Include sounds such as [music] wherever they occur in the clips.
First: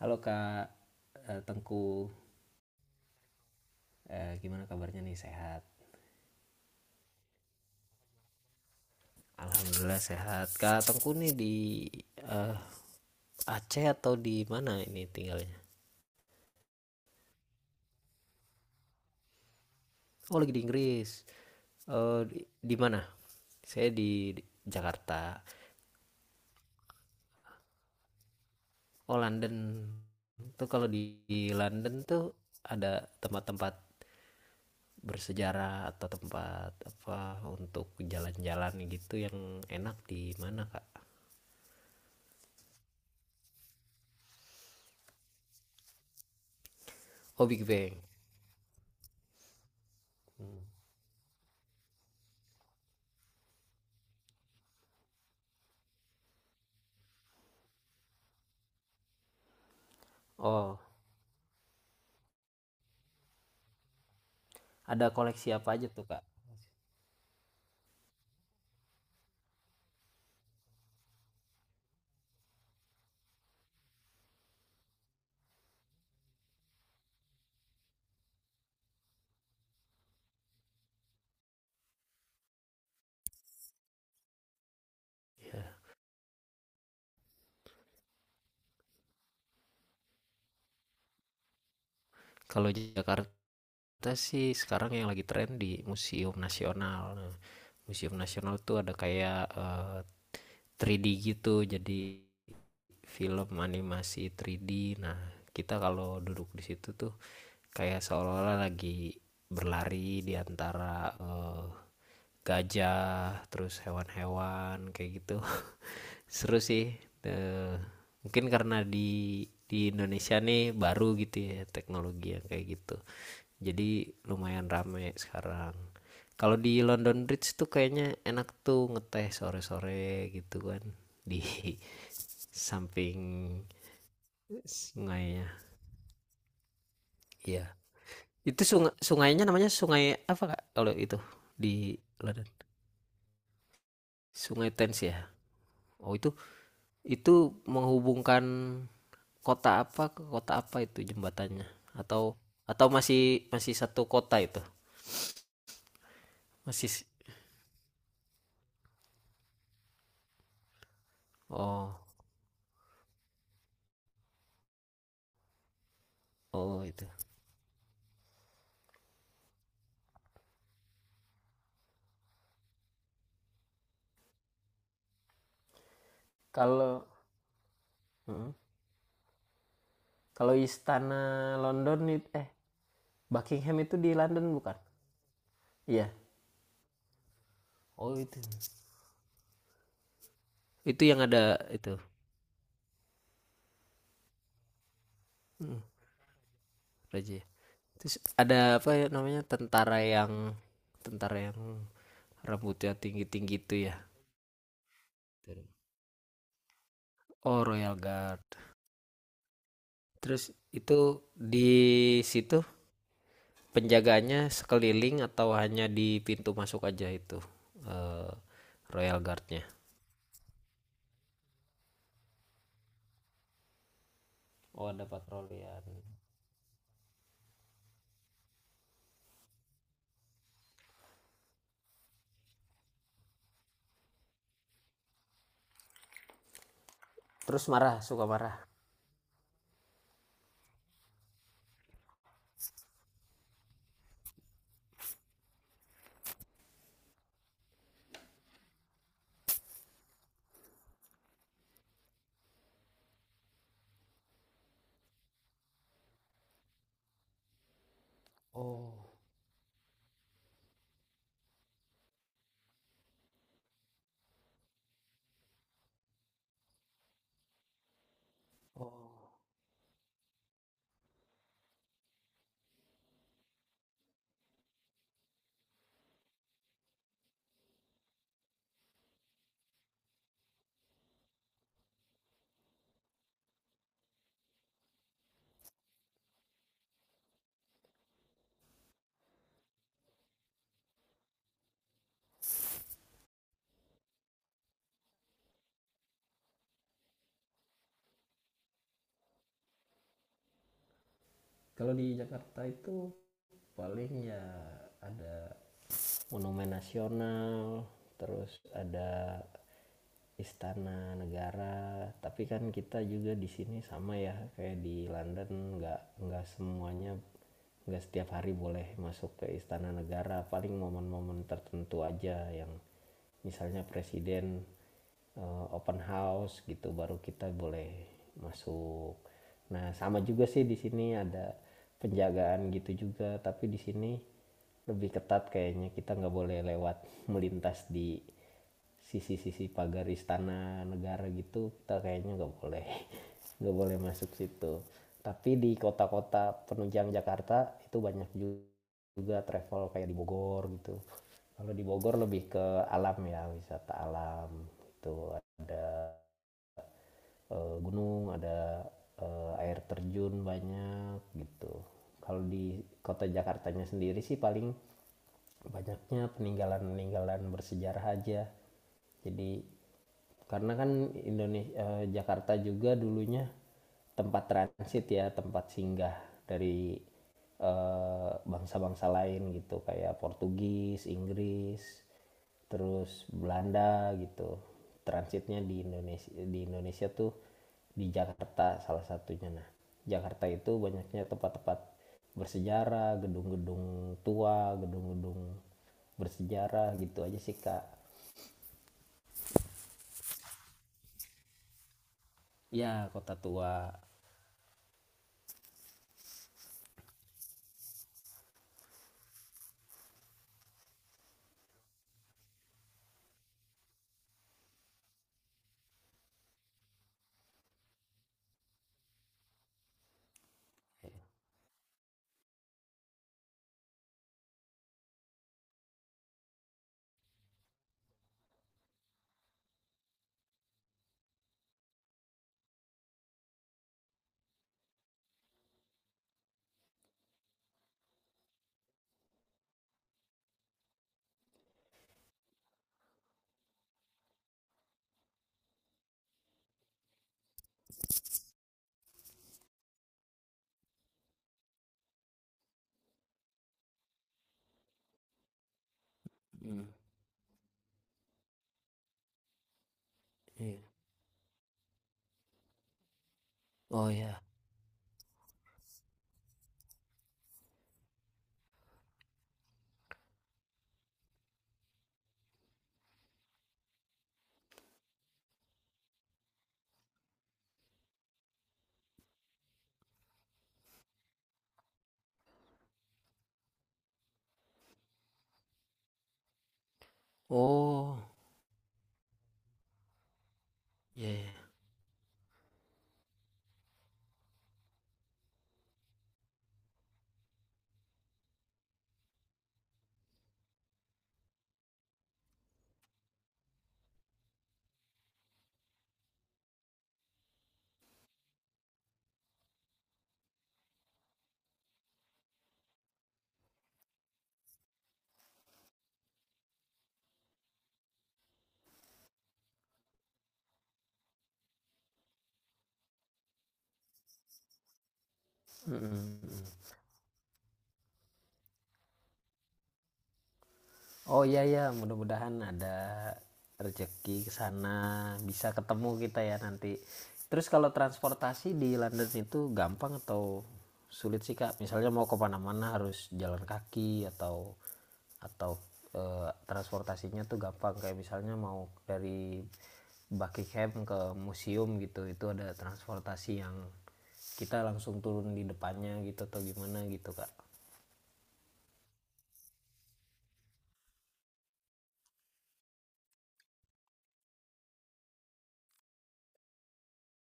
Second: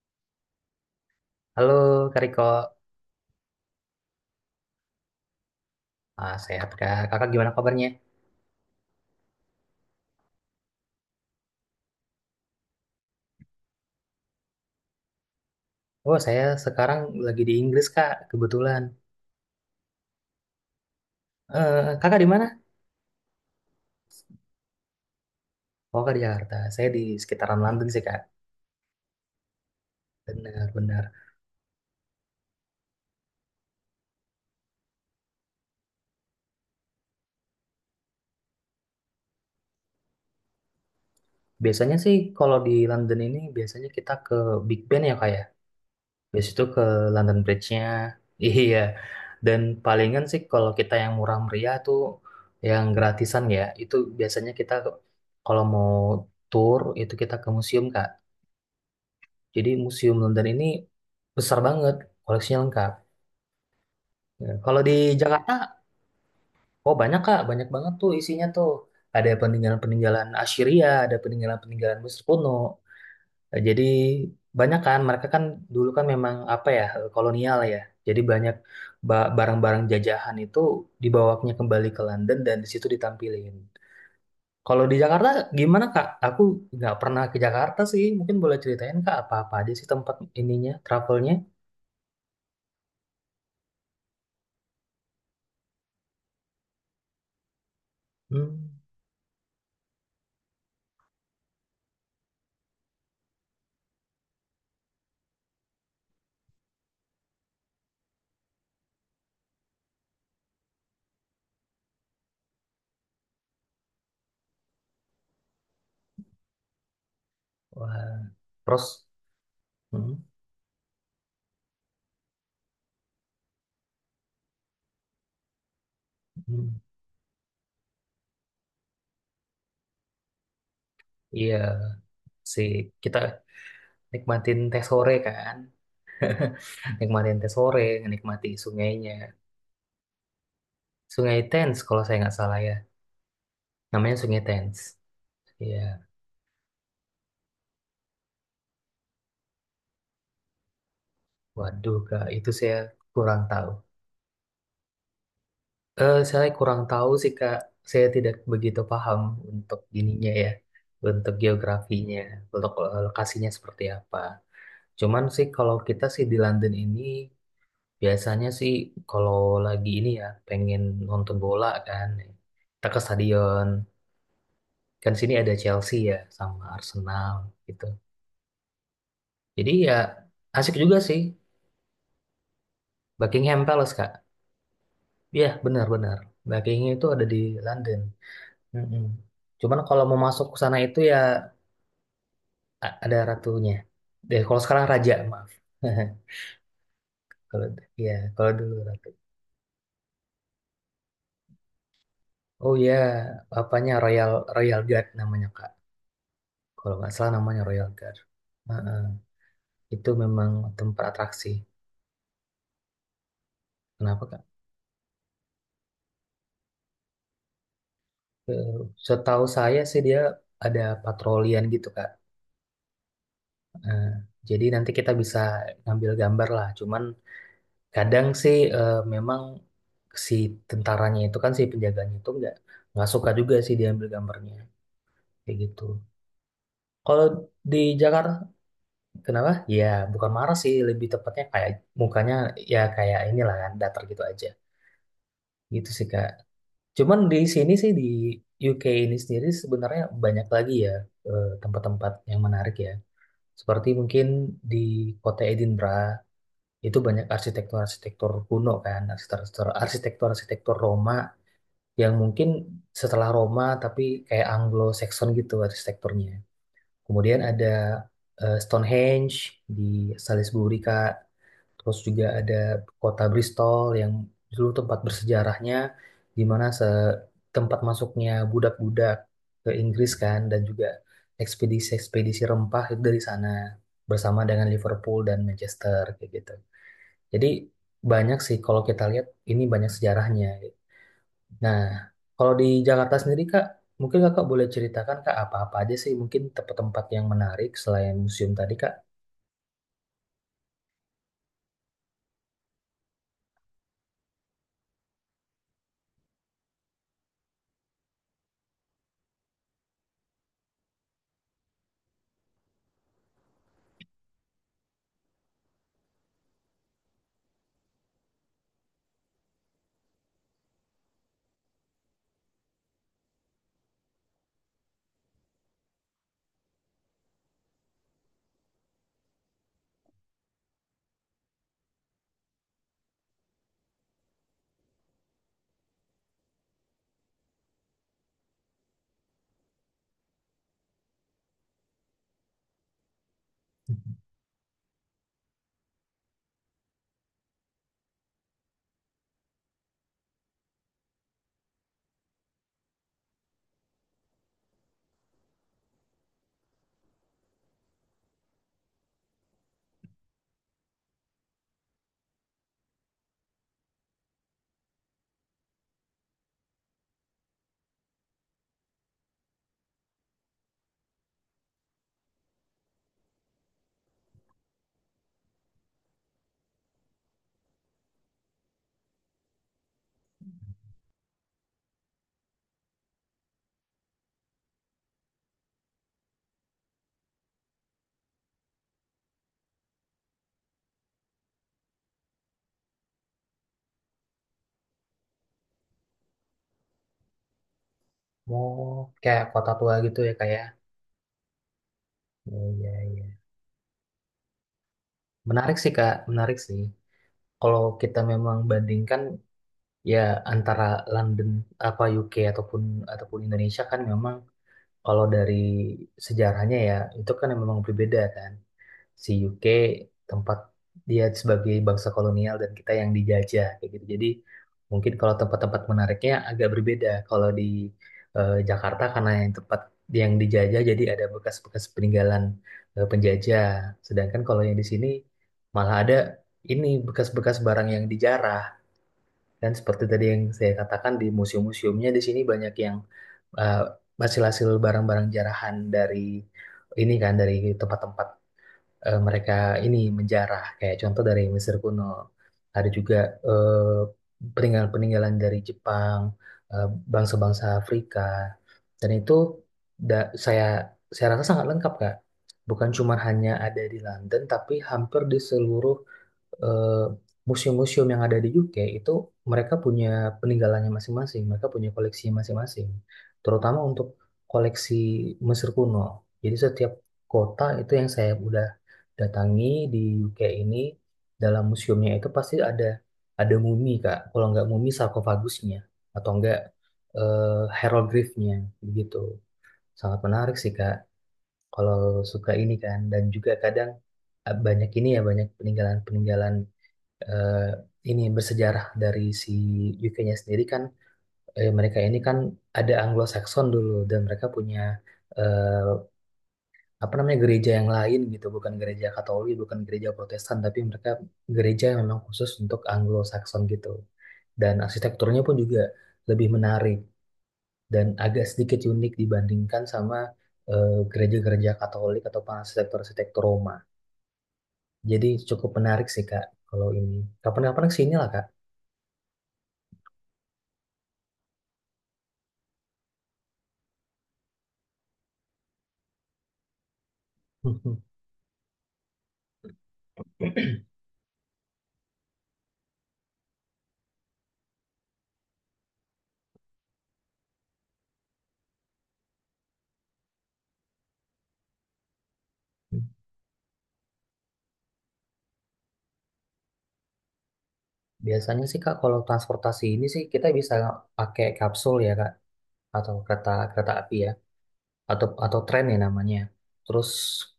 Halo Kak Halo Tengku. Kak Riko, Eh, gimana kabarnya nih? Sehat? Sehat Kak. Kakak gimana kabarnya? Alhamdulillah sehat. Kak Tengku nih di eh, Aceh atau di mana ini tinggalnya? Oh saya sekarang lagi di Inggris Kak, kebetulan. Oh lagi di Inggris. Kakak Eh, di mana? di mana? Saya di Jakarta. Oh Kak di Jakarta. Saya di sekitaran London sih Kak. Oh London. Tuh kalau Benar-benar. Di London tuh ada tempat-tempat bersejarah atau tempat apa untuk jalan-jalan gitu yang enak di mana Kak? Biasanya sih kalau di London ini biasanya kita ke Big Ben ya Kak ya. Biasa itu ke London Oh Big Bridge-nya. Bang. [laughs] Iya. Dan palingan sih kalau kita yang murah meriah tuh yang gratisan ya. Itu biasanya kita kalau mau tour itu kita ke museum Kak. Jadi Museum London ini Oh, besar banget, koleksinya lengkap. Ya, kalau di ada koleksi Jakarta, apa aja tuh Kak? oh banyak Kak, banyak banget tuh isinya tuh. Ada peninggalan-peninggalan Assyria, ada peninggalan-peninggalan Mesir kuno. Jadi banyak kan, mereka kan dulu kan memang apa ya, kolonial ya. Jadi banyak barang-barang jajahan itu dibawanya kembali ke London dan di situ ditampilin. Kalau di Jakarta gimana Kak? Aku nggak pernah ke Jakarta sih. Mungkin boleh ceritain Kak apa-apa aja sih tempat ininya, travelnya? Kalau Jakarta sih sekarang yang lagi tren di Museum Nasional. Nah, Museum Nasional Hmm. tuh ada kayak 3D gitu, jadi film animasi 3D. Nah, kita kalau duduk di situ tuh kayak seolah-olah lagi berlari di antara gajah, terus hewan-hewan kayak gitu. [laughs] Seru sih. Eh, Wah, mungkin karena terus di hmm, Indonesia nih baru gitu ya teknologi yang kayak gitu. Jadi lumayan rame sekarang. Kalau hmm, di London Bridge tuh kayaknya enak tuh ngeteh sore-sore gitu kan di iya [laughs] sih kita samping nikmatin teh sore sungainya. kan, nikmatin teh Iya. sore, nikmati Itu sungai sungainya, sungainya namanya sungai apa kak? Kalau itu Sungai Thames di kalau saya nggak London. salah ya, namanya Sungai Sungai Thames. Thames ya. Iya, Oh itu menghubungkan kota apa ke kota apa itu jembatannya? waduh Atau kak, itu saya atau masih kurang tahu. masih satu kota itu? Saya kurang Masih si-, tahu sih kak, saya tidak begitu paham untuk ininya ya, untuk oh geografinya, untuk lokasinya seperti apa. Cuman sih kalau kita sih di London oh ini itu. biasanya sih kalau lagi ini ya pengen nonton bola kan, kita ke stadion. Kan sini ada Chelsea ya sama Kalau Arsenal gitu. Heeh. Jadi ya Kalau asik juga sih istana London, Buckingham Buckingham Palace itu di Kak. London bukan? Iya Iya. benar-benar. Buckingham itu ada di London. Oh itu. Mm-mm. Cuman kalau mau masuk ke sana itu Itu ya yang ada itu. Ada ratunya. Deh, kalau sekarang raja, maaf. Heeh, [laughs] Raja. Kalau Terus ya kalau dulu ada apa ya ratu. namanya tentara yang Oh rambutnya ya, tinggi-tinggi itu apanya ya. Royal Royal Guard namanya Kak. Kalau nggak salah namanya Oh, Royal Royal Guard. Guard. Heeh. Itu Terus memang tempat itu atraksi. di situ Kenapa, penjaganya Kak? sekeliling atau hanya di pintu masuk aja itu eh, Eh, Royal Setahu Guardnya. saya sih dia ada patrolian gitu, Kak. Eh, jadi Oh, nanti ada kita bisa patrolian. ngambil gambar lah. Cuman kadang sih memang si tentaranya itu kan si penjaganya itu nggak suka juga sih diambil gambarnya kayak gitu. Kalau Terus di marah, suka Jakarta marah. kenapa? Ya bukan marah sih, lebih tepatnya kayak mukanya ya kayak inilah kan datar gitu aja. Gitu sih, Kak. Cuman di sini sih di UK ini sendiri sebenarnya banyak lagi ya tempat-tempat yang menarik ya. Seperti mungkin di kota Edinburgh itu banyak arsitektur-arsitektur kuno kan, Oh, arsitektur-arsitektur Roma yang mungkin setelah Roma tapi kayak Anglo-Saxon gitu arsitekturnya. Kemudian ada oh. Stonehenge di Salisbury Kak. Terus juga ada kota Bristol yang dulu tempat bersejarahnya, di mana tempat masuknya budak-budak ke Inggris kan, dan juga ekspedisi-ekspedisi rempah itu dari sana bersama dengan Liverpool dan Manchester kayak gitu. Jadi banyak sih kalau kita lihat ini banyak sejarahnya. Nah, kalau di Jakarta sendiri Kak, mungkin Kakak boleh ceritakan Kak apa-apa aja sih mungkin tempat-tempat yang menarik selain museum tadi Kak. Kalau di Jakarta itu paling ya ada monumen nasional, terus ada istana negara. Tapi kan kita juga di sini sama ya kayak di London, nggak semuanya, nggak setiap hari boleh masuk ke istana negara, paling momen-momen tertentu aja yang misalnya presiden open house gitu baru kita boleh masuk. Nah sama juga sih di sini ada penjagaan gitu juga, tapi di sini lebih ketat kayaknya, kita nggak boleh lewat [laughs] melintas di sisi-sisi pagar istana negara gitu, kita kayaknya nggak boleh [laughs] nggak boleh masuk situ. Tapi di kota-kota penunjang Jakarta itu banyak juga travel kayak di Bogor gitu, kalau di Bogor lebih ke alam ya, wisata alam, itu gunung ada air terjun banyak gitu. Kalau di kota Jakartanya sendiri sih paling banyaknya peninggalan-peninggalan bersejarah aja. Jadi karena kan Indonesia Jakarta juga dulunya tempat transit ya, tempat singgah dari bangsa-bangsa lain gitu kayak Portugis, Inggris, terus Belanda gitu, transitnya di Indonesia, di Indonesia tuh di Jakarta salah satunya. Nah Jakarta itu banyaknya tempat-tempat bersejarah, gedung-gedung tua, gedung-gedung bersejarah gitu aja sih kak. Mau kayak kota tua gitu ya kayak iya, iya, Ya iya. kota tua. Menarik sih, Kak. Menarik sih. Kalau kita memang bandingkan ya antara London apa UK ataupun ataupun Indonesia kan memang kalau dari sejarahnya ya itu kan memang berbeda kan. Si UK tempat dia sebagai bangsa kolonial dan kita yang dijajah kayak gitu. Jadi mungkin kalau tempat-tempat menariknya agak berbeda. Kalau di Jakarta karena yang tempat yang dijajah jadi ada bekas-bekas peninggalan penjajah. Sedangkan kalau yang di sini malah ada ini bekas-bekas barang yang dijarah. Dan seperti tadi yang saya katakan di museum-museumnya di sini banyak yang eh, hasil-hasil barang-barang jarahan dari ini kan dari tempat-tempat mereka ini menjarah kayak contoh dari Mesir kuno, ada juga eh, peninggalan-peninggalan dari Jepang, eh, Hmm. bangsa-bangsa Afrika, dan itu da- saya Iya. saya rasa sangat lengkap Kak, bukan cuma hanya ada di London tapi hampir di seluruh eh, museum-museum yang ada di UK itu mereka punya peninggalannya masing-masing, mereka punya koleksi masing-masing, terutama untuk koleksi Mesir kuno. Jadi setiap kota itu yang saya udah datangi di UK ini dalam museumnya itu pasti ada mumi Kak. Kalau nggak mumi sarkofagusnya atau enggak Oh, hieroglifnya begitu. Sangat menarik sih Kak. iya iya. Kalau suka ini kan dan juga kadang banyak ini ya banyak peninggalan-peninggalan eh, ini bersejarah dari si UK-nya sendiri kan, mereka ini kan ada Anglo-Saxon dulu dan mereka punya eh, apa namanya gereja yang lain gitu, bukan gereja Katolik bukan gereja Protestan, tapi mereka gereja yang memang khusus untuk Anglo-Saxon gitu. Dan arsitekturnya pun juga lebih menarik dan agak sedikit unik dibandingkan sama gereja-gereja Katolik atau arsitektur-arsitektur Roma. Jadi cukup menarik sih Mhm Kak, mhm. kalau ini kapan-kapan kesini lah Kak. Oh, iya ya, mudah-mudahan ada rezeki ke sana, bisa ketemu kita ya nanti. Terus kalau [laughs] transportasi di London itu gampang atau sulit sih, Kak? Misalnya mau ke mana-mana harus jalan kaki atau transportasinya tuh gampang, kayak misalnya mau dari Buckingham ke museum gitu, itu ada transportasi yang kita langsung turun di depannya gitu atau gimana gitu, Kak? Biasanya sih Kak, kalau transportasi ini sih kita bisa pakai kapsul ya Kak, atau kereta kereta api ya, atau tren ya namanya. Terus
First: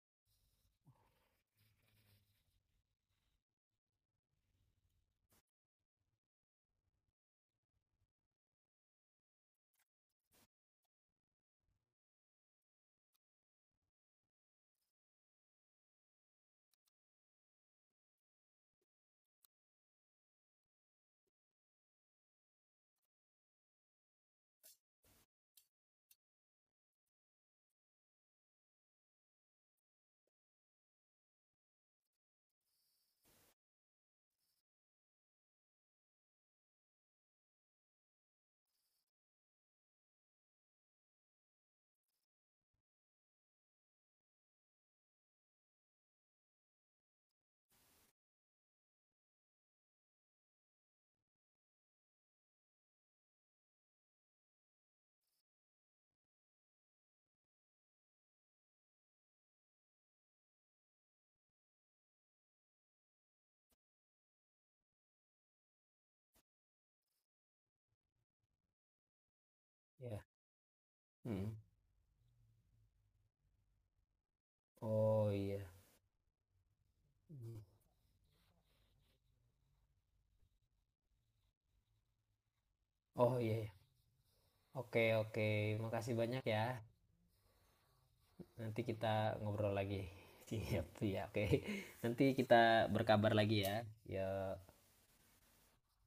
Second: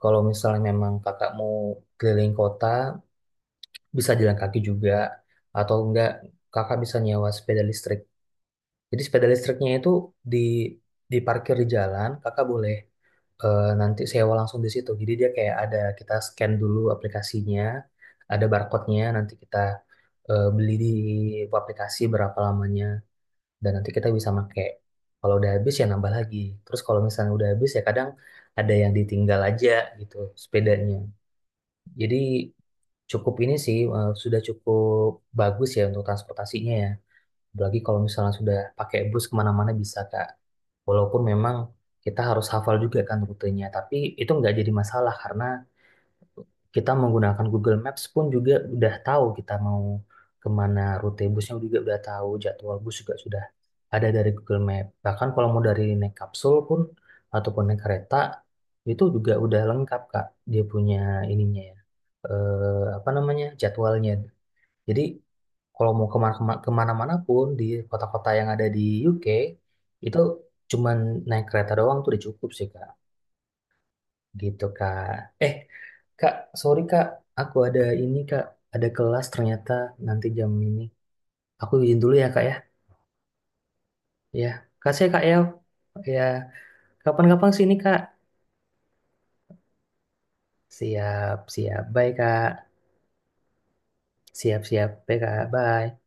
kalau misalnya memang kakak mau keliling kota, bisa jalan kaki juga atau enggak kakak bisa nyewa sepeda listrik. Jadi sepeda listriknya itu di diparkir di jalan, kakak boleh nanti sewa langsung di situ. Jadi dia kayak ada kita scan dulu aplikasinya, ada barcode-nya, nanti kita beli di aplikasi berapa lamanya dan nanti kita bisa pakai. Kalau udah habis ya nambah lagi. Terus kalau misalnya udah habis ya kadang ada yang ditinggal aja gitu sepedanya. Jadi cukup ini sih sudah cukup bagus ya untuk transportasinya ya. Apalagi kalau misalnya sudah pakai bus kemana-mana bisa Kak, walaupun memang kita harus hafal juga kan rutenya, tapi itu nggak jadi masalah karena kita menggunakan Google Maps pun juga udah tahu kita mau kemana, rute busnya juga udah tahu, jadwal bus juga sudah ada dari Google Map. Bahkan kalau mau dari naik kapsul pun ataupun naik kereta itu juga udah lengkap Kak, dia punya ininya ya apa namanya jadwalnya. Jadi kalau mau kemana-mana pun di kota-kota yang ada di UK itu Iya. cuman naik Mhm. kereta doang tuh udah cukup sih Kak. Gitu, Kak. Oh, Eh, iya. Kak, sorry, Kak. Aku Mhm. ada ini, Kak. Ada kelas ternyata nanti jam ini. Aku izin dulu ya, Kak, ya. Oh, iya ya. Ya. Kasih, Oke ya, Kak, ya. oke, makasih Ya. banyak ya. Kapan-kapan sini, Kak. Nanti kita ngobrol lagi. [laughs] Siap siap, Siap, oke. siap. Bye, Nanti Kak. kita berkabar lagi ya. Ya. Siap, siap. Bye, Kak. Bye.